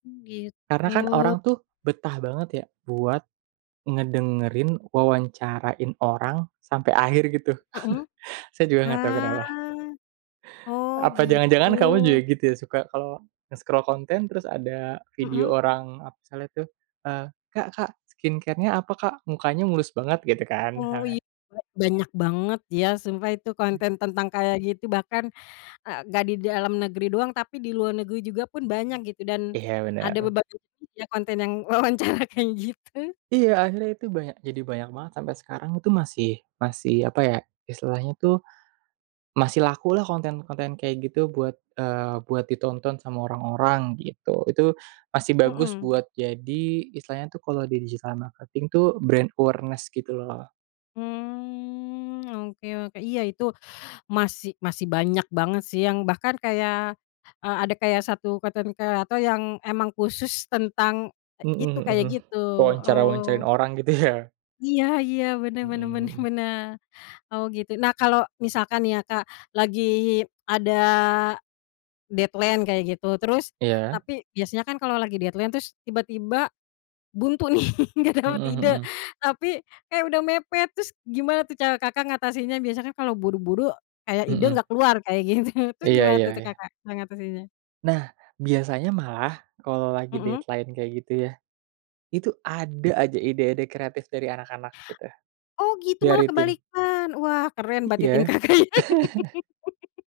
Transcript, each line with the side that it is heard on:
left: Mmm,
right: Karena
left: gitu.
right: kan orang tuh betah banget ya buat ngedengerin, wawancarain orang sampai akhir gitu.
left: Mhm.
right: Saya juga gak tahu
left: Ah.
right: kenapa.
left: Oh,
right: Apa
left: gitu.
right: jangan-jangan kamu juga gitu ya suka kalau nge-scroll konten terus ada video
left: Mhm.
right: orang ap misalnya tuh, eee, "Kak Kak, skincare-nya apa, Kak? Mukanya mulus banget", gitu kan
left: Oh, iya.
right: misalnya.
left: Banyak banget ya sumpah itu
right: Hmm.
left: konten tentang kayak gitu bahkan, eee, nggak di dalam negeri doang tapi di luar negeri juga pun banyak gitu dan
right: Iya,
left: ada
right: benar.
left: beberapa ya konten yang wawancara kayak gitu.
right: Iya, akhirnya itu banyak jadi banyak banget sampe sekarang itu masih masih apa ya istilahnya itu, masih lakulah konten-konten kayak gitu buat, eee, buat ditonton sama orang-orang gitu. Itu masih bagus
left: Mmm.
right: buat jadi istilahnya tuh kalau di digital marketing tuh brand awareness gitu loh.
left: Mmm, oke oke. Iya, itu masih masih banyak banget sih yang bahkan kayak, eee, ada kayak 1 konten kreator yang emang khusus tentang
right: Mhm
left: itu
right: mhm,
left: kayak
right: hmm.
left: gitu,
right: Wawancara-wawancarain
left: oh.
right: orang gitu ya.
left: Iya iya, bener bener bener
right: Mmm.
left: bener. Oh, gitu. Nah, kalau misalkan nih ya, Kak, lagi ada deadline kayak gitu terus
right: Iya.
left: tapi biasanya kan kalau lagi deadline terus tiba-tiba buntu nih nggak dapet
right: Mhm
left: ide,
right: mhm.
left: tapi, eh udah mepet terus gimana tuh cara Kakak ngatasinnya? Biasa kan kalau buru-buru kayak ide
right: Mhm.
left: nggak keluar kayak gitu, terus
right: Iya
left: gimana
right: iya
left: tuh
right: iya.
left: Kakak cara ngatasinnya?
right: Nah, biasanya malah kalau lagi
left: Mhm.
right: deadline kayak gitu ya, itu ada aja ide-ide kreatif dari anak-anak gitu,
left: Oh, gitu malah
right: dari tim.
left: kebalikan. Wah, keren berarti tim
right: Iya.
left: Kakak ya.